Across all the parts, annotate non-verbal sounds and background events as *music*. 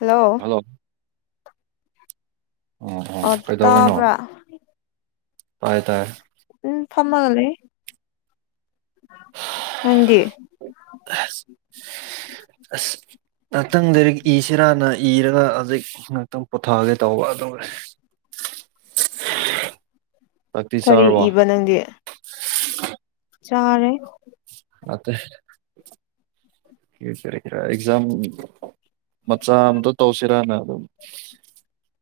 hello ꯑꯣ ꯑꯣ ꯀꯩꯗꯧꯅꯣ ꯇꯥꯏ ꯇꯥꯏ ꯎꯝ ꯐꯝꯃ ꯂꯩ ꯅꯪꯗꯤ ꯑꯁ ꯉꯥꯛꯇꯪꯗꯤ ꯏꯁꯤꯔꯅ ꯏꯔꯒ ꯍꯧꯖꯤꯛ ꯉꯍꯥꯛꯇꯪ ꯄꯑꯣꯊꯥꯒꯦ ꯇꯧꯕ ꯑꯗꯨꯒ ꯆꯥꯛꯇꯤ ꯀꯔꯤ ꯆꯥꯔꯕꯣ ꯏꯕ ꯅꯪꯗꯤ *unintelligible* ꯆꯔꯦ ꯅꯠꯇꯦ ꯁꯦꯝꯃꯤꯁꯇꯤꯔ ꯑꯦꯛꯖꯝ ꯃꯆꯥꯝꯇ ꯇꯧꯁꯤꯔꯥꯅ ꯑꯗꯨꯝ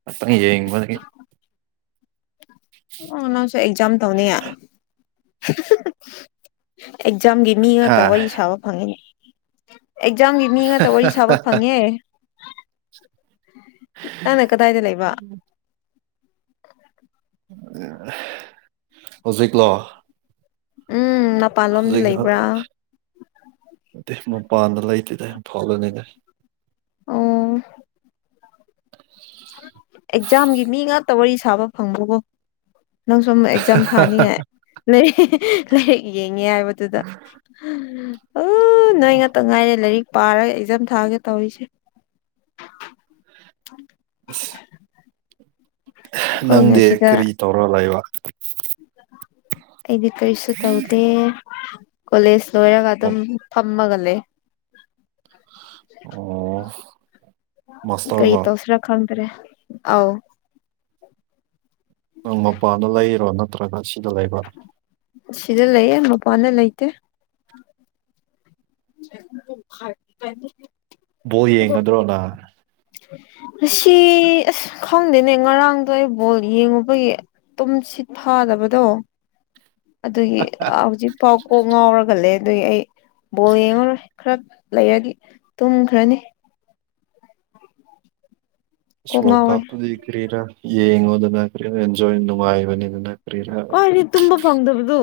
ꯑ ꯌꯦꯡꯕꯒꯤ ꯑꯣ ꯅꯪꯁꯨ ꯑꯦꯛꯖꯝ ꯇꯧꯅꯤ ꯉꯥꯏ ꯑꯦꯛꯖꯥꯝꯒꯤ ꯃꯤ ꯍꯥ ꯉꯥꯛꯇ ꯋꯥꯔꯤ ꯁꯥꯕ ꯐꯪꯉꯤ ꯑꯦꯛꯖꯥꯝꯒꯤ ꯃꯤ ꯉꯥꯛꯇ ꯋꯥꯔꯤ ꯁꯥꯕ ꯐꯪꯉꯦ ꯅꯪꯅ ꯀꯗꯥꯏꯗ ꯂꯩꯕ ꯍꯧꯖꯤꯛꯂꯣ ꯎꯝ ꯃꯄꯥꯟꯂꯣꯝꯗ ꯂꯩꯕ꯭ꯔꯥ ꯍꯧꯖꯤꯛꯗꯤ ꯃꯄꯥꯟꯗ ꯂꯩꯇꯦꯗ ꯐꯂꯣꯅꯦꯗ ꯑꯣ ꯑꯦꯛꯖꯥꯝꯒꯤ ꯃꯤ ꯉꯥꯛꯇ ꯋꯥꯔꯤ ꯁꯥꯕ ꯐꯪꯕꯀꯣ ꯅꯪ ꯁ ꯑꯃ ꯑꯦꯛꯖꯥꯝ ꯊꯥꯅꯤꯡꯉꯥꯏ ꯂꯩ ꯂꯩꯔꯛꯑꯦ ꯉꯦ ꯍꯥꯏꯕꯗꯨꯗ ꯎ ꯅꯣꯏ ꯉꯥꯛꯇ ꯉꯥꯏꯔꯦ ꯂꯥꯏꯔꯤꯛ ꯄꯥꯔꯒ ꯑꯦꯛꯖꯝ ꯊꯥꯒꯦ ꯇꯧꯔꯤꯁꯦ ꯑ ꯑꯩꯈꯣꯏꯅ ꯅꯪꯗꯤ ꯁꯤꯗ ꯀꯔꯤ ꯇꯧꯔ ꯂꯩꯕ ꯑꯩꯗꯤ ꯀꯩꯁꯨꯁꯨ ꯇꯧꯗꯦ ꯀꯣꯂꯦꯖ ꯂꯣꯏꯔꯒ ꯑꯗꯨꯝ ꯐꯝꯃꯒꯅꯦ ꯑꯣ ꯀꯩ ꯃꯥꯁꯇꯔꯂꯣ ꯇꯧ ꯁꯤꯔꯈꯪ ꯔꯦ ꯑꯥꯎ ꯅꯪ ꯃꯄꯥꯅ ꯂꯩꯔꯣ ꯅꯠꯇ꯭ꯔꯒ ꯁꯤꯗ ꯂꯩꯕ ꯁꯤꯗ ꯂꯩꯌꯦ ꯃꯄꯥꯟꯅ ꯂꯩꯇꯦ ꯥꯏ ꯕꯣ ꯌꯦꯡꯒꯗ꯭ꯔꯣꯅ ꯉ ꯑꯁ ꯈꯪꯗꯦꯅꯦ ꯉꯔꯥꯡꯗꯣ ꯑꯩ ꯕꯣꯜ ꯌꯦꯡꯉꯨꯕꯒꯤ ꯑꯗꯨꯝ ꯁꯤꯠ ꯊꯥꯗꯕ ꯗꯣ *unintelligible* ꯑꯗꯨꯒꯤ ꯍꯧꯖꯤꯛꯐꯥꯎ ꯀꯣꯛ ꯉꯥꯎꯔꯒꯂꯦ ꯑꯗꯨꯒꯤ ꯑꯩ ꯕꯣꯜ ꯌꯦꯡꯉꯔꯣꯏ ꯈꯔ ꯂꯩꯔꯗꯤ ꯇꯨꯝꯈ꯭ꯔꯅꯤ ꯀꯣꯛ ꯣ ꯉꯥꯎꯋꯦ ꯀꯥꯗꯤ ꯀꯔꯤꯔ ꯌꯦꯉꯣ ꯑꯦꯟꯖꯩꯅꯅ ꯍꯣꯏꯅꯦ ꯇꯨꯝꯕ ꯐꯪꯗꯕꯗꯨ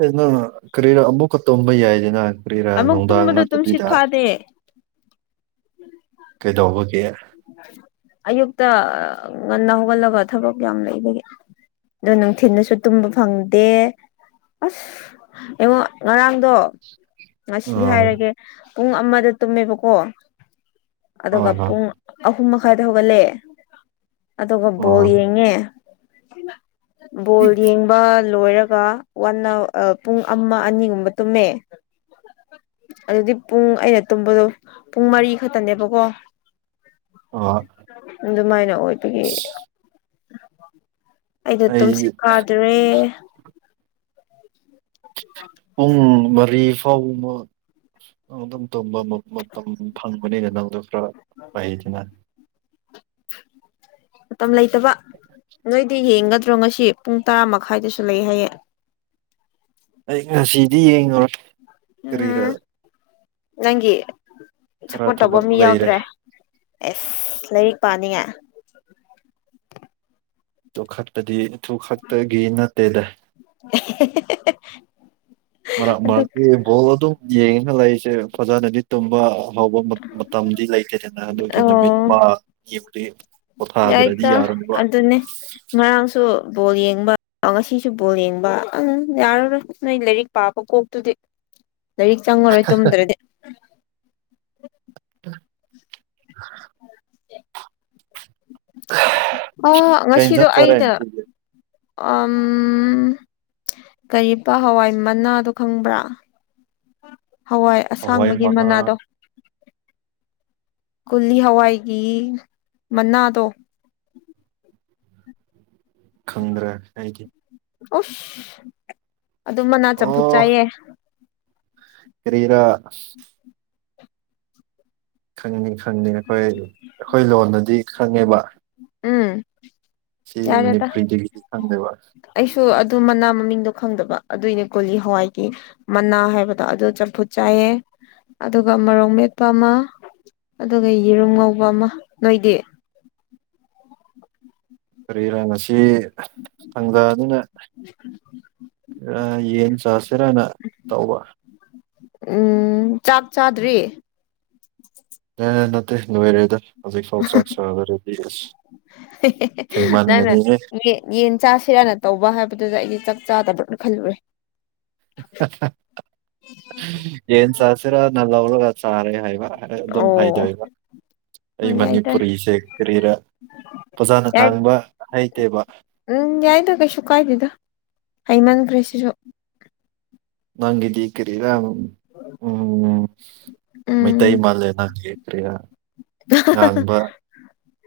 ꯑꯦ ꯅꯪ ꯀꯔꯤꯔ ꯑꯃꯨꯛꯀ ꯇꯣꯡꯝꯕ ꯌꯥꯏꯁꯤ ꯅꯍꯥꯟ ꯀ ꯀ꯭ꯔꯤꯔꯥ ꯑꯃꯨꯛ ꯅꯨꯡꯗꯥꯡ ꯇꯨꯝꯕꯗꯣ ꯇꯨꯝꯁꯤꯠ ꯅꯠꯇꯕꯤꯗ ꯐꯥꯗꯦ ꯀꯩꯗꯧꯕꯒꯦ ꯑꯌꯨꯛꯇ ꯉꯟꯅ ꯍꯧꯒꯠꯂꯒ ꯊꯕꯛ ꯌꯥꯝ ꯂꯩꯕꯗꯒꯤ ꯑꯗꯣ ꯅꯨꯡꯊꯤꯅꯁꯨ ꯇꯨꯝꯕ ꯐꯪꯗꯦ ꯑꯁ ꯏꯉꯨꯡ ꯉꯔꯥꯡꯗ ꯉꯁꯤ ꯑꯥ ꯍꯥꯏꯔꯒꯦ ꯄꯨꯡ ꯑꯃꯗ ꯇꯨꯝꯃꯦꯕꯀꯣ ꯑꯗꯨꯒ ꯍꯣꯏ ꯍꯣꯏ ꯄꯨꯡ ꯑꯍꯨꯝ ꯄꯨꯡ ꯃꯈꯥꯏꯗ ꯍꯧꯒꯠꯂꯦ ꯑꯗꯨꯒ ꯕꯣꯜ ꯑꯣ ꯌꯦꯡꯉꯦ ꯕꯣꯜ ꯌꯦꯡꯕ ꯂꯣꯏꯔ ꯑꯗꯨꯒ ꯋꯥꯟ ꯄꯨꯡ ꯑꯃ ꯑꯅꯤꯒꯨꯝꯕ ꯇꯨꯝꯃꯦ ꯑꯗꯨꯗꯤ ꯄꯨꯡ ꯑꯩꯅ ꯇꯨꯝꯕꯗꯣ ꯄꯨꯡ ꯃꯔꯤ ꯈꯛꯇꯅꯦꯕꯀꯣ ꯑꯣ ꯑꯗꯨꯃꯥꯏꯅ ꯑꯣꯏꯕꯒꯤ ꯑꯩꯗ ꯇꯨꯝꯁꯤ ꯑꯩ ꯀꯥꯗ꯭ꯔꯦ ꯎꯝ ꯃꯔꯤ ꯐꯧ ꯑꯃ ꯑꯗꯨꯝ ꯇꯝꯕ ꯃꯇꯝ ꯐꯪꯕꯅꯤꯅ ꯅꯪꯗ ꯁꯤꯅ *unintelligible* ꯃꯝ ꯂꯩꯇꯕ ꯅꯣꯏꯗꯤ ꯌꯦꯡꯒꯗ꯭ꯔꯣ ꯉꯁꯤ ꯄꯨꯡ ꯇꯔꯥ ꯃꯈꯥꯏꯗꯁꯨ ꯂꯩ ꯍꯥꯏꯌꯦ ꯑꯩ ꯉꯁꯤꯗꯤ ꯌꯦꯡꯉꯨꯔ ꯎꯝ ꯅꯪꯒꯤ ꯈꯔ ꯁꯞꯄꯣꯔꯠ ꯇꯧꯕ ꯊꯕꯛ ꯃꯤ ꯂꯩꯔꯦ ꯌꯥꯎꯗ꯭ꯔꯦ ꯑꯦꯁ ꯂꯩꯔꯤꯛ ꯄꯥꯅꯤꯡꯉ ꯇꯣꯛꯈꯠꯄꯗꯤ ꯏꯊꯨ ꯈꯛꯇꯒꯤ ꯅꯠꯇꯦꯗ *unintelligible* ꯃꯔꯛ ꯑꯗꯨ ꯃꯔꯛꯇꯤ ꯕꯣꯜ ꯑꯗꯨꯝ ꯌꯦꯡꯉꯒ ꯂꯩꯔꯤꯁꯦ ꯐꯖꯅꯗꯤ ꯇꯨꯝꯕ ꯑ ꯐꯥꯎꯕ ꯃꯇꯝꯗꯤ ꯂꯩꯇꯗꯅ ꯑꯗꯨꯒꯤ ꯅꯨꯃꯤꯠ ꯑꯃ ꯌꯦꯕꯗꯤ ꯑꯇ ꯑꯗꯨꯗꯅꯦ ꯃꯥꯁꯨ ꯕꯣꯜ ꯌꯦꯡꯕ ꯉꯁꯤꯁꯨ ꯕꯣꯜ ꯌꯦꯡꯕ ꯑ ꯌꯥꯔꯔꯣꯏ ꯅꯣꯏ ꯂꯥꯏꯔꯤꯛ ꯄꯥꯕ ꯀꯣꯛꯇꯨꯗꯤ *unintelligible* ꯂꯥꯏꯔꯤꯛ ꯆꯪꯉꯔꯣꯏ ꯇꯨꯝꯗ꯭ꯔꯗꯤ ꯎ *unintelligible* ꯑ ꯀꯩ ꯉꯁꯤꯗꯣ ꯏꯟꯖꯥꯡ ꯆꯥꯔꯦ ꯑꯩꯅ ꯉꯁꯤꯗꯤ ꯎꯝ ꯀꯔꯤꯕ ꯍꯋꯥꯏ ꯃꯅꯥꯗꯣ ꯈꯪꯕ꯭ꯔꯥ ꯍꯋꯥꯏ ꯍꯋꯥꯏ ꯑꯁꯥꯡꯕꯒꯤ ꯃꯅꯥ ꯃꯅꯥꯗꯣ ꯀꯨꯂꯤ ꯍꯋꯥꯏꯒꯤ ꯃꯅꯥꯗꯣ ꯈꯪꯗ꯭ꯔꯦ ꯑꯩꯗꯤ ꯑꯣꯐ ꯑꯗꯨꯝ ꯃꯅꯥ ꯆꯝꯐꯨꯠ ꯆꯥꯏꯌꯦ ꯀꯔꯤꯔ ꯈꯪꯅꯤ ꯈꯪꯅꯤ ꯑꯩꯈꯣꯏ ꯑꯩꯈꯣꯏ ꯂꯣꯟꯗꯗꯤ ꯈꯪꯉꯦꯕ ꯎꯝ ꯁꯤ ꯃꯅꯤ ꯌꯥꯔꯦꯗ ꯐ꯭ꯔꯤꯗꯁꯤ ꯈꯥꯟꯗꯕꯔ ꯑꯩꯁꯨ ꯑꯗꯨ ꯃꯅꯥ ꯃꯃꯤꯡꯗꯣ ꯈꯪꯗꯕ ꯑꯗꯨꯏꯅꯦ ꯀꯒꯣꯂꯤ ꯍꯋꯥꯏꯒꯤ ꯃꯅꯥ ꯍꯥꯏꯕꯗꯣ ꯑꯗꯨ ꯆꯝꯐꯨꯠ ꯆꯥꯏꯌꯦ ꯑꯗꯨꯒ ꯃꯔꯣꯛ ꯃꯦꯠꯄ ꯑꯃ ꯑꯗꯨꯒ ꯌꯦꯔꯨꯝ ꯉꯧꯕ ꯑꯃ ꯅꯣꯏꯗꯤ ꯀꯔꯤ ꯏꯔꯥꯡ ꯑꯁꯤ ꯊꯪꯖꯥꯅꯤꯅ ꯌꯦꯟ ꯆꯥꯁꯤꯔꯅ ꯇꯧꯕ ꯎꯝ ꯆꯥꯛ ꯆꯥꯗ꯭ꯔꯤ ꯅꯠꯇꯦ ꯅꯣꯏꯔꯦꯗ ꯍꯧ ꯐꯥꯎ ꯆꯁꯗꯤ ꯅꯪꯅ ꯌꯦꯟ ꯆꯥꯁꯤꯔꯅ ꯇꯧꯕ ꯍꯥꯏꯕꯗꯨꯗ ꯑꯩꯗꯤ ꯆ ꯗ ꯐꯜꯂꯨꯔꯦ ꯌꯦꯟ ꯆꯁꯤꯔꯣ ꯅꯜ ꯑꯣꯒ ꯑ ꯁꯥꯔꯦ ꯍꯥꯏꯕ ꯑꯗꯨꯝ ꯑꯣ ꯍꯥꯏꯗꯣꯏꯕ ꯑꯩ ꯍꯣꯏ ꯌꯥꯏ ꯇꯔ ꯃꯅꯤꯄꯨꯔꯤꯁꯦ ꯀꯔꯤꯔꯥ ꯐꯖꯅ ꯌꯥ ꯉꯥꯡꯕ ꯍꯩꯇꯦꯕ ꯎ ꯌꯥꯥꯏꯗꯒꯁꯨꯨ ꯀꯥꯏꯗꯗ ꯍꯩꯃꯟ ꯀ꯭ꯔꯔꯤꯁꯤꯁꯨ ꯅꯪ ꯀꯔꯤꯔ ꯎꯝ ꯃꯩꯊꯥꯏ ꯎꯝ ꯃꯥꯂꯦ ꯅꯪ ꯁꯤ *inaudible*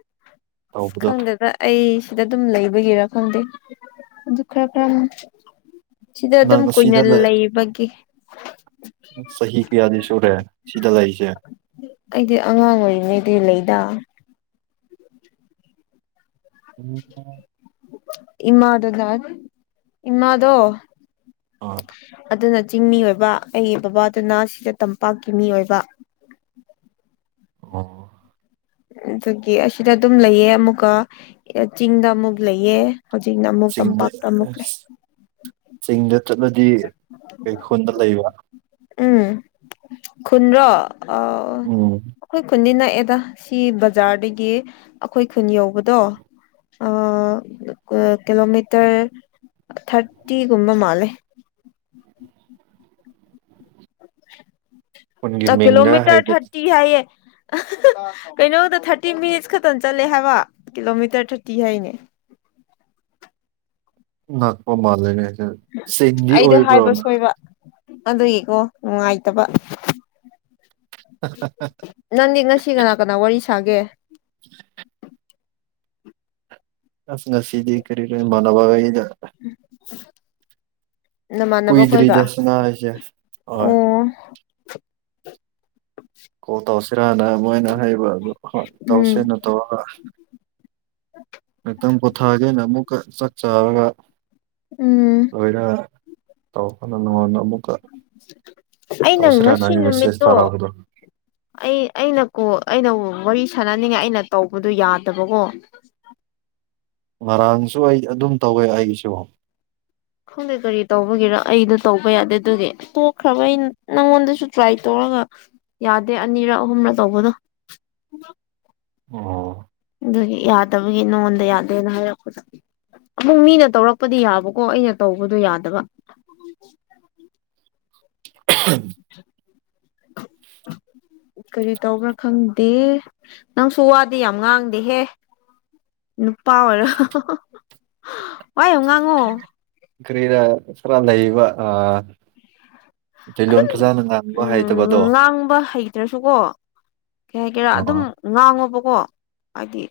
ꯑꯁ ꯇꯧꯕꯗꯣ ꯈꯪꯗꯗ ꯑꯩ ꯁꯤꯗ ꯑꯗꯨꯝ ꯂꯩꯕꯒꯤꯔꯥ ꯈꯪꯗꯦ ꯑꯗꯨ ꯈꯔ꯭ꯔ ꯁꯤꯗ ꯑꯗꯨꯝ ꯅꯪ ꯀꯨꯏꯅ ꯑꯁꯤꯗ ꯂꯩꯕꯒꯤ ꯆꯍꯤ ꯀꯌꯥꯗꯤ ꯁꯨꯔꯦ ꯁꯤꯗ ꯂꯩꯁꯦ‌ ꯑꯩꯗꯤ ꯑꯉꯥꯡ ꯑꯣꯏꯔꯤꯉꯩꯗ ꯂꯩꯗꯥ ꯎꯝ ꯏꯃ ꯑꯗꯨꯗ ꯏꯃꯗꯣ ꯑꯣ ꯑꯗꯨꯗ ꯅ ꯆꯤꯡꯃꯤ ꯑꯣꯏꯕ ꯑꯩꯒꯤ ꯕꯕꯥꯗꯨꯅ ꯁꯤꯗ ꯇꯝꯄꯥꯛꯀꯤ ꯃꯤ ꯑꯣꯏꯕ ꯑꯣ ꯑꯗꯨꯗꯒꯤ ꯑꯁꯤꯗ ꯑꯗꯨꯝ ꯂꯩꯑ ꯑꯃꯨꯛꯀ ꯆꯤꯡꯗ ꯑꯃꯨꯛ ꯂꯩꯑ ꯆꯤꯡꯗ ꯆꯤꯡꯗ ꯆꯠꯂꯗꯤ ꯀꯩ ꯈꯨꯨꯟꯗ ꯂꯩꯕ ꯎꯝ ꯈꯨꯨꯟ꯭ꯔꯣ ꯑ ꯎꯝ ꯑꯩꯣꯏ ꯈꯨꯨꯟꯗꯤ ꯅ ꯑꯦꯗꯥ ꯁꯤ ꯕꯖꯥꯔꯗꯒꯤ ꯑꯩꯈꯣꯏ ꯈꯨꯟ ꯌꯧꯕꯗꯣ ꯑ ꯀꯤꯂꯣꯃꯤꯇꯔ ꯊꯥꯔꯇꯤꯒꯨꯝꯕ ꯃꯥꯂꯦ ꯈꯨꯟꯒꯤ ꯑ ꯃꯤꯡꯒ ꯀꯂꯣꯃꯤꯇꯔ ꯍꯥꯏꯕ ꯊꯔꯇꯤ ꯍꯥꯏꯌꯦ ꯀꯩꯅꯣꯗ ꯊꯥꯔꯇꯤ ꯃꯤꯅꯤꯠꯁ ꯈꯛꯇꯅ ꯆꯠꯂꯦ ꯍꯥꯏꯕ ꯀꯤꯂꯣꯃꯤꯇꯔ ꯊꯥꯔꯇꯤ ꯍꯥꯏꯅꯦ *inaudible* ꯉꯥꯛꯄ ꯃꯥꯜꯂꯅꯦ ꯆꯦꯡꯗꯤ ꯑꯩꯗꯣ ꯍꯥꯏꯕ ꯑꯣꯏꯕ꯭ꯔꯣꯅ ꯁꯣꯏꯕ ꯑꯗꯨꯒꯤꯀꯣ ꯅꯨꯡꯉꯥꯏꯇꯕ ꯅꯪꯗꯤ ꯉꯁꯤ ꯀꯅꯥ ꯀꯅꯥ ꯋꯥꯔꯤ ꯁꯥꯒꯦ *inaudible* ꯑꯁ ꯉꯁꯤꯗꯤ ꯀꯔꯤꯔꯦ ꯃꯥꯅꯕꯕꯥꯗ ꯅꯃꯥꯟꯅꯕ ꯑꯩꯈꯣꯏꯒ ꯀꯨꯏꯗ꯭ꯔꯤꯗ ꯁꯅꯥꯁꯦ ꯍꯣꯏ ꯑꯣ ꯀꯣꯜ ꯇꯧꯁꯤꯔꯅ ꯃꯣꯏꯅ ꯍꯩꯕ ꯑꯗꯨ ꯍꯣꯏ ꯇꯧꯁꯤꯅ ꯇꯧꯔꯒ ꯎ ꯉꯇꯪ ꯄꯣꯊꯥꯒꯦꯅ ꯑꯃꯨꯛꯀ ꯆꯥꯛ ꯆꯥꯔꯒ ꯎꯝ ꯂꯣꯏꯅ ꯇꯧꯕꯅ ꯅꯉꯣꯟꯗ ꯑꯃꯨꯛꯀ ꯑꯩꯅ ꯇꯧꯁꯤꯔꯥꯅ ꯉꯁꯤ ꯑꯩ ꯃꯦꯁꯦꯖ ꯅꯨꯃꯤꯠꯇꯣ ꯊꯥꯔꯛꯕꯗꯣ ꯑꯩ ꯑꯩꯅ ꯀꯣ ꯑꯩꯅ ꯋꯥꯔꯤ ꯁꯥꯟꯅꯅꯤꯡꯉꯥꯏ ꯑꯩꯅ ꯇꯧꯕꯗꯨꯣ ꯌꯥꯗꯕꯀꯣ ꯉꯔꯥꯡꯁꯨ ꯑꯩ ꯑꯗꯨꯝ ꯇꯧꯋꯦ ꯑꯩꯁꯨ ꯈꯪꯗꯦ ꯀꯔꯤ ꯇꯧꯕꯒꯤꯔ ꯑꯩꯗ ꯇꯧꯕ ꯌꯥꯗꯦ ꯑꯗꯨꯒꯤ ꯇꯣꯛꯈ꯭ꯔꯕ ꯑꯩꯅ ꯅꯪꯉꯣꯟꯗꯁꯨ ꯇ꯭ꯔꯥꯏ ꯇꯧ ꯒ ꯌꯥꯗꯦ ꯑꯅꯤꯔ ꯑꯍꯨꯝꯔ ꯇꯧꯕꯗꯣ ꯑꯣ ꯑꯗꯨ ꯌꯥꯗꯕꯒꯤ ꯅꯉꯣꯟꯗ ꯌꯥꯗꯦꯅ ꯍꯥꯏꯔꯛꯄꯗ ꯑꯃꯨꯛ ꯃꯤꯅ ꯇꯧꯔꯛꯄꯗꯤ ꯌꯥꯕꯀꯣ ꯑꯩꯅ ꯇꯧꯕꯗꯣ ꯌꯥꯗꯕ *unintelligible* ꯀꯔꯤ ꯇꯧꯕ꯭ꯔꯥ ꯈꯪꯗꯦ ꯅꯪꯁꯨ ꯋꯥꯗꯤ ꯌꯥꯝ ꯉꯥꯡꯗꯦꯍꯦ ꯅꯨꯄꯥ ꯑꯣꯏꯔꯣ ꯋꯥꯏꯌꯨ ꯉꯥꯡꯉꯣ ꯀ꯭ꯔꯔꯤꯔ ꯐ꯭ꯔꯗꯩꯕ ꯑ ꯑꯗꯨꯝ ꯎꯝ ꯉꯥꯡꯕ ꯍꯩꯇ꯭ꯔꯁꯨꯀꯣ ꯀꯩ ꯍꯥꯏ ꯀꯦꯔꯥ ꯑꯗꯨꯝ ꯑꯣ ꯉꯥꯡꯉꯣꯕꯀꯣ ꯍꯥꯏꯗꯤ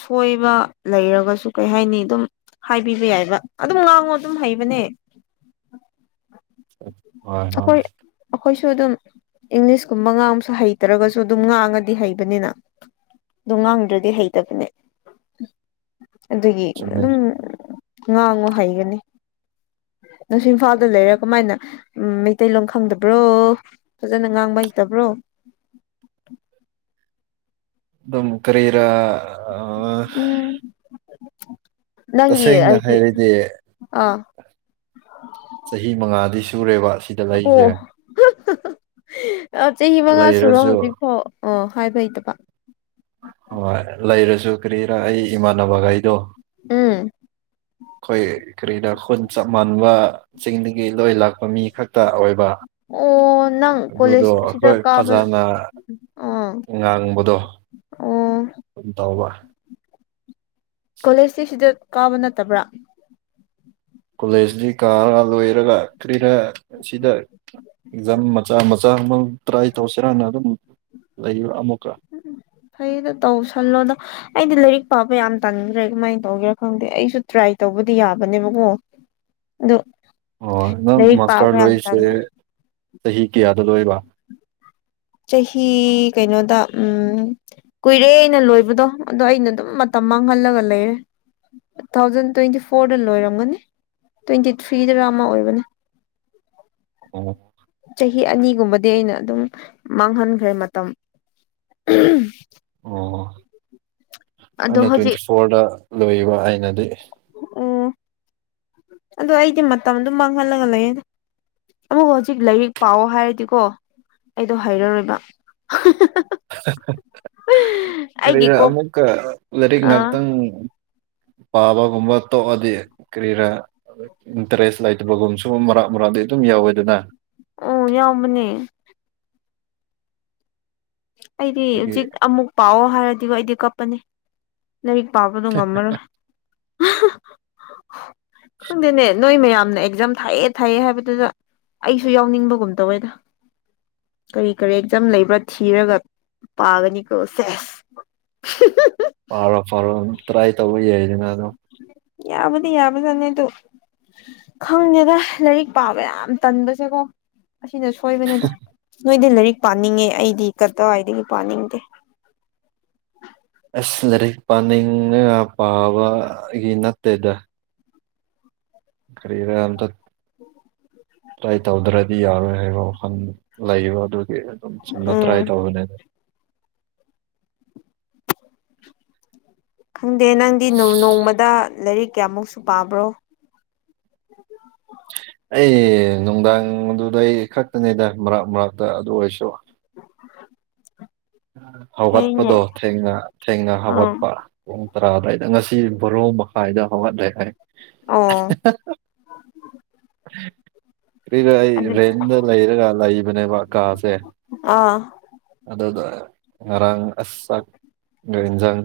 ꯁꯣꯏꯕ ꯂꯩꯔꯒꯁꯨ ꯀꯩ ꯍꯥꯏꯅꯤ ꯑꯗꯨꯝ ꯍꯥꯏꯕꯤꯕ ꯌꯥꯏꯕ ꯑꯗꯨꯝ ꯂꯥꯡꯉꯣ ꯑꯗꯨꯝ ꯍꯩꯕꯅꯦ *unintelligible* ꯍꯣꯏ ꯍꯣꯏ ꯑꯩꯈꯣꯏ ꯑꯩꯈꯣꯏꯁꯨ ꯑꯗꯨꯝ ꯏꯪꯂꯤꯁꯀꯨꯝꯕ ꯉꯥꯡꯕꯁꯨ ꯍꯩꯇ꯭ꯔꯒꯁꯨ ꯁꯨ ꯑꯗꯨꯝ ꯉꯥꯡꯉꯗꯤ ꯍꯩꯕꯅꯤꯅ ꯑꯗꯨꯝ ꯉꯥꯡꯗ꯭ꯔꯗꯤ ꯍꯩꯇꯕꯅꯦ ꯑꯗꯨꯒꯤ ꯆꯨꯝꯃꯦ ꯑꯗꯨꯝ ꯉꯥꯡꯉꯣ ꯍꯩꯒꯅꯤ *inaudible* ꯅꯪꯁꯨ ꯏꯝꯐꯥꯜꯗ ꯂꯩꯔ ꯀꯃꯥꯏꯅ ꯎꯝ ꯃꯩꯇꯩꯂꯣꯟ ꯈꯪꯗꯕ꯭ꯔꯣ ꯐꯖꯅ ꯉꯥꯡꯕ ꯍꯩꯇꯕ꯭ꯔꯣ *inaudible* *inaudible* ꯑꯗꯨꯝ ꯀꯔꯤꯔ ꯎꯝ ꯅꯪꯤ ꯇꯁꯦꯡꯅ ꯑꯩꯗꯤ ꯍꯥꯏꯔꯗꯤ ꯑꯥ ꯆꯍꯤ ꯃꯉꯥꯗꯤ ꯁꯨꯔꯦꯕ ꯁꯤꯗ ꯂꯩꯁꯦ ꯑꯣ ꯆꯍꯤ ꯃꯉꯥ ꯁꯨꯔꯣ ꯂꯩꯔꯁꯨ ꯍꯧꯖꯤꯛ ꯐꯥꯎ ꯑꯣ ꯍꯥꯏꯕꯩꯇꯕ ꯍꯣꯏ ꯂꯩꯔꯁꯨ ꯀꯔꯤꯔꯥ ꯑꯩ ꯏꯃꯥꯟꯅꯕꯈꯩꯗꯣ ꯎꯝ ꯀꯣꯏ ꯀꯔꯤꯅꯥ ꯈꯣꯟꯟ ꯆ ꯃꯥꯅꯋꯥ ꯆꯤꯡꯗꯒꯤ ꯂꯣꯏ ꯂꯥꯛꯄ ꯃꯤ ꯈꯛꯇ ꯑꯣꯏꯕ ꯑꯣ ꯅꯪ ꯑꯗꯨꯗꯣ ꯀꯣꯂꯦꯖ ꯁꯤꯗ ꯑꯩꯈꯣꯏ ꯀꯥꯕ ꯐꯖꯅ ꯑꯥ ꯉꯥꯡꯥꯡꯕꯗꯣ ꯑꯣ ꯝ ꯇꯥꯎꯕ ꯀꯣꯂꯦꯖꯇꯤ ꯁꯤꯗ ꯀꯥꯕ ꯅꯠꯇꯕ꯭ꯔꯥ ꯀꯣꯂꯦꯖꯇ ꯀꯥꯔ ꯂꯣꯏꯔꯒ ꯈ꯭ꯔꯤꯔ ꯑꯁꯤꯗ ꯑꯦꯛꯖꯥꯝ ꯃꯆꯥ ꯃꯆꯥ ꯇ꯭ꯔꯥꯏ ꯇꯧꯁꯤꯔꯥꯟꯅ ꯑꯗꯨꯝ ꯂꯩ ꯑꯃꯨꯛ ꯎꯝ ꯐꯩꯗ ꯇꯧꯁꯜꯂꯣꯗꯣ ꯑꯩꯗꯤ ꯂꯥꯏꯔꯤꯛ ꯄꯥꯕ ꯌꯥꯝ ꯇꯟꯈ꯭ꯔꯦ ꯀꯃꯥꯏꯅ ꯇꯧꯒꯦꯔꯥ ꯈꯪꯗꯦ ꯑꯩꯁꯨ ꯇ꯭ꯔꯥꯏ ꯇꯧꯕꯗꯤ ꯌꯥꯕꯅꯦꯕꯀꯣ ꯑꯗꯣ ꯑꯣ ꯅꯪ ꯃꯥꯁꯇꯔ ꯂꯣꯏꯁꯦ ꯆꯍꯤ ꯀꯌꯥꯗ ꯂꯣꯏꯕ ꯆꯍꯤ ꯀꯩꯅꯣꯗ ꯎꯝ ꯀꯨꯏꯔꯦꯩꯅ ꯂꯣꯏꯕꯗꯣ ꯑꯗꯣ ꯑꯩꯅ ꯑꯗꯨꯝ ꯃꯇꯝ ꯃꯥꯡꯍꯜꯂꯒ ꯂꯩꯔꯦ ꯇꯨ ꯊꯥꯎꯖꯟ ꯇ꯭ꯋꯦꯟꯇꯤ ꯐꯣꯔꯗ ꯂꯣꯏꯔꯝꯒꯅꯤ ꯇ꯭ꯋꯦꯟꯇꯤ ꯊ꯭ꯔꯤꯗꯒ ꯑꯃ ꯑꯣꯏꯕꯅꯦ ꯑꯣ ꯆꯍꯤ ꯑꯅꯤꯒꯨꯝꯕꯗꯤ ꯑꯩꯅ ꯑꯗꯨꯝ ꯃꯥꯡꯍꯟꯈ꯭ꯔꯦ ꯃꯇꯝ ꯑꯣ ꯑꯗꯣ ꯑꯩꯅ ꯇ꯭ꯋꯦꯟꯇꯤ ꯍꯧꯖꯤꯛ ꯐꯣꯔꯗ ꯂꯣꯏꯕ ꯑꯩꯅꯗꯤ ꯑꯗꯨ ꯑꯩꯗꯤ ꯃꯇꯝ ꯑꯗꯨꯝ ꯃꯥꯡꯍꯜꯂꯒ ꯂꯩꯌꯦ ꯑꯃꯕꯨ ꯍꯧꯖꯤꯛ ꯂꯥꯏꯔꯤꯛ ꯄꯥꯎꯑꯣ ꯍꯥꯏꯔꯗꯤꯀꯣ ꯑꯩꯗꯣ ꯍꯩꯔꯔꯣꯏꯕ ꯑꯩꯒꯤ ꯀꯔꯤꯥ ꯀꯣꯛ ꯑꯃꯨꯛꯀ ꯂꯥꯏꯔꯤꯛ ꯑ ꯉꯥꯛꯇꯪ ꯄꯥꯕꯒꯨꯝꯕ ꯇꯣꯛꯑꯗꯤ ꯀꯔꯤꯔꯥ ꯏꯟꯇꯔꯦꯁ ꯂꯩꯇꯕꯒꯨꯝꯕꯁꯨ ꯃꯔꯛ ꯃꯔꯛ ꯑꯗꯨꯝ ꯌꯥꯎꯋꯦ ꯑꯗꯨꯅ ꯑꯣ ꯌꯥꯝꯎꯕꯅꯦ ꯑꯩꯗꯤ ꯑꯗꯨꯒꯤ ꯍꯧꯖꯤꯛ ꯑꯃꯨꯛ ꯄꯥꯛꯑꯣ ꯍꯥꯏꯔꯗꯤꯒꯣ ꯑꯩꯗꯤ ꯀꯞꯄꯅꯤ ꯂꯥꯏꯔꯤꯛ ꯄꯥꯕꯗꯣ ꯉꯝꯃꯔꯣꯏ *unintelligible* ꯑꯩꯈꯣꯏꯗꯅꯦ ꯅꯣꯏ ꯃꯌꯥꯝꯅ ꯑꯦꯛꯖꯥꯝ ꯊꯥꯏꯌꯦ ꯊꯥꯏꯑ ꯍꯥꯏꯕꯗꯨꯗ ꯑꯩꯁꯨ ꯌꯥꯎꯅꯤꯡꯕꯒꯨꯝ ꯇꯧꯋꯦꯗ ꯀꯔꯤ ꯀꯔꯤ ꯑꯦꯛꯖꯝ ꯂꯩꯕ꯭ꯔꯥꯗꯤ ꯊꯤꯔꯒ ꯄꯥꯒꯅꯤꯀꯣ ꯁꯦꯁ ꯐꯔꯣ ꯐꯔꯣ ꯑꯗꯨꯝ ꯇ꯭ꯔꯥꯏ ꯇꯧꯕ ꯌꯥꯏꯗꯅ ꯑꯝ ꯌꯥꯕꯗꯤ ꯌꯥꯕꯗꯤꯅꯦꯩꯗꯨ ꯈꯪꯉꯦꯗ ꯂꯥꯏꯔꯤꯛ ꯄꯥꯕ ꯌꯥꯝ ꯇꯟꯕꯁꯦꯀꯣ ꯑꯁꯤꯅ ꯁꯣꯏꯕꯅꯤꯅ ꯅꯣꯏꯗꯤ ꯂꯥꯏꯔꯤꯛ ꯄꯥꯅꯤꯡꯉꯦ ꯑꯩꯗꯤ ꯀꯗꯥꯋꯥꯏꯗꯒꯤ ꯄꯥꯅꯤꯡꯗꯦ ꯑꯁ ꯂꯥꯏꯔꯤꯛ ꯄꯥꯅꯤꯡꯉ ꯄꯥꯕꯒꯤ ꯅꯠꯇꯦꯗ ꯈꯔꯤꯗꯦ ꯑꯇ ꯇ꯭ꯔꯥꯏ ꯇꯧꯗ꯭ꯔꯗꯤ ꯌꯥꯔꯣꯏ ꯍꯥꯏꯕ ꯋꯥꯈꯜ ꯂꯩꯕ ꯑꯗꯨꯒꯤ ꯁꯨꯝꯃ ꯍꯥ ꯎꯝ ꯍꯥꯏꯥꯏ ꯇ ꯍꯕꯅꯦꯦ ꯈꯪꯗꯦ ꯅꯪꯗꯤ ꯅꯣꯡꯃꯗ ꯂꯥꯏꯔꯤꯛ ꯀꯌꯥꯃꯨꯛꯁꯨ ꯄꯥꯕ꯭ꯔꯣ ꯑꯩ ꯅꯨꯡꯗꯥꯡ ꯑꯗꯨꯗ ꯑꯩ ꯈꯛꯇꯅꯤꯗ ꯃꯔꯛ ꯃꯔꯛꯇ ꯑꯗꯨ ꯑꯣꯏꯔꯁꯨ ꯎ ꯍꯧꯒꯠꯄꯗꯣ ꯊꯦꯡꯅ ꯊꯦꯡꯅ ꯑꯥ ꯍꯧꯒꯠꯄ ꯄꯨꯡ ꯇꯔꯥ ꯑꯗꯋꯥꯏꯗ ꯉꯁꯤ ꯕꯣꯔꯣꯡ ꯃꯈꯥꯏꯗ ꯍꯧꯒꯠꯂꯦ ꯍꯥꯏ ꯑꯣ ꯀ ꯑꯩ ꯑꯗꯨ ꯔꯦꯟꯗ ꯂꯩꯔꯒ ꯂꯩꯕꯅꯦꯕ ꯀꯥꯁꯦ ꯑꯥ ꯉꯔꯥꯡ ꯏꯟꯖꯥꯡ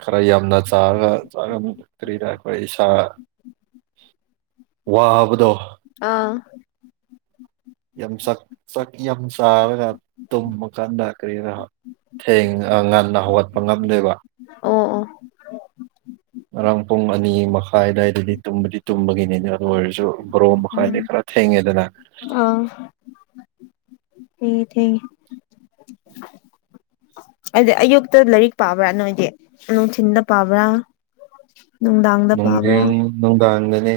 ꯈꯔ ꯌꯥꯝꯅ ꯆꯥꯒ ꯆꯥꯝꯛꯇ꯭ꯔꯤꯅ ꯑꯩꯈꯣꯏ ꯏꯁꯥ ꯋꯥꯕꯗꯣ ꯑꯥ ꯌꯥꯝ ꯁꯛꯛ ꯌꯥꯝ ꯁꯥꯔꯒ ꯇꯝ ꯃ ꯀꯥꯟꯗ ꯀ꯭ꯔꯔꯤꯔ ꯊꯦꯡ ꯉꯟꯅ ꯍꯧꯒꯠꯄ ꯉꯝꯗꯦꯕ ꯑꯣ ꯑꯣ ꯉꯔꯥꯡ ꯄꯨꯡ ꯑꯅꯤ ꯃꯈꯥꯏ ꯑ ꯑꯗꯨꯋꯥꯏꯗꯗꯤ ꯇꯨꯝꯕꯗꯤ ꯇꯨꯝꯕꯒꯤꯅꯤꯅꯦ ꯑꯗꯨ ꯑꯣꯏꯔꯁꯨ ꯕꯣꯔꯣ ꯎꯝ ꯃꯈꯥꯏꯗꯩ ꯈꯔ ꯊꯦꯡꯉꯦ ꯗꯅ ꯑꯥ ꯍ ꯊ ꯍꯥꯏꯗꯤ ꯑꯌꯨꯛꯇ ꯂꯥꯏꯔꯤꯛ ꯄꯥꯕ꯭ꯔꯥ ꯅꯣꯏꯗꯤ ꯅꯨꯡꯊꯤꯤꯟꯗ ꯄꯥꯕ꯭ꯔꯥ ꯅꯨꯡꯗꯥꯡꯗ ꯄꯥꯕ꯭ꯔꯥ ꯅꯨꯡꯖꯤꯡ ꯅꯨꯡꯗꯥꯡꯗꯅꯦ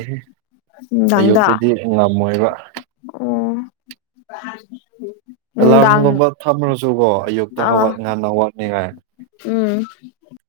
ꯅꯨꯡꯗꯥꯡꯗ ꯑꯌꯨꯛꯇꯗꯤ ꯉꯝꯃꯣꯏꯕ ꯑꯣ ꯅꯨꯡꯗꯥꯡ ꯑꯦꯂꯥꯔꯝꯒꯨꯝꯕ ꯊꯝꯃꯨꯔꯁꯨꯕꯣ ꯑꯌꯨꯛꯇ ꯑꯥ ꯍꯧꯒꯠꯅꯤꯡꯉꯥꯟꯅ ꯋꯥꯠꯅꯤꯡꯉꯥꯏ ꯎꯝ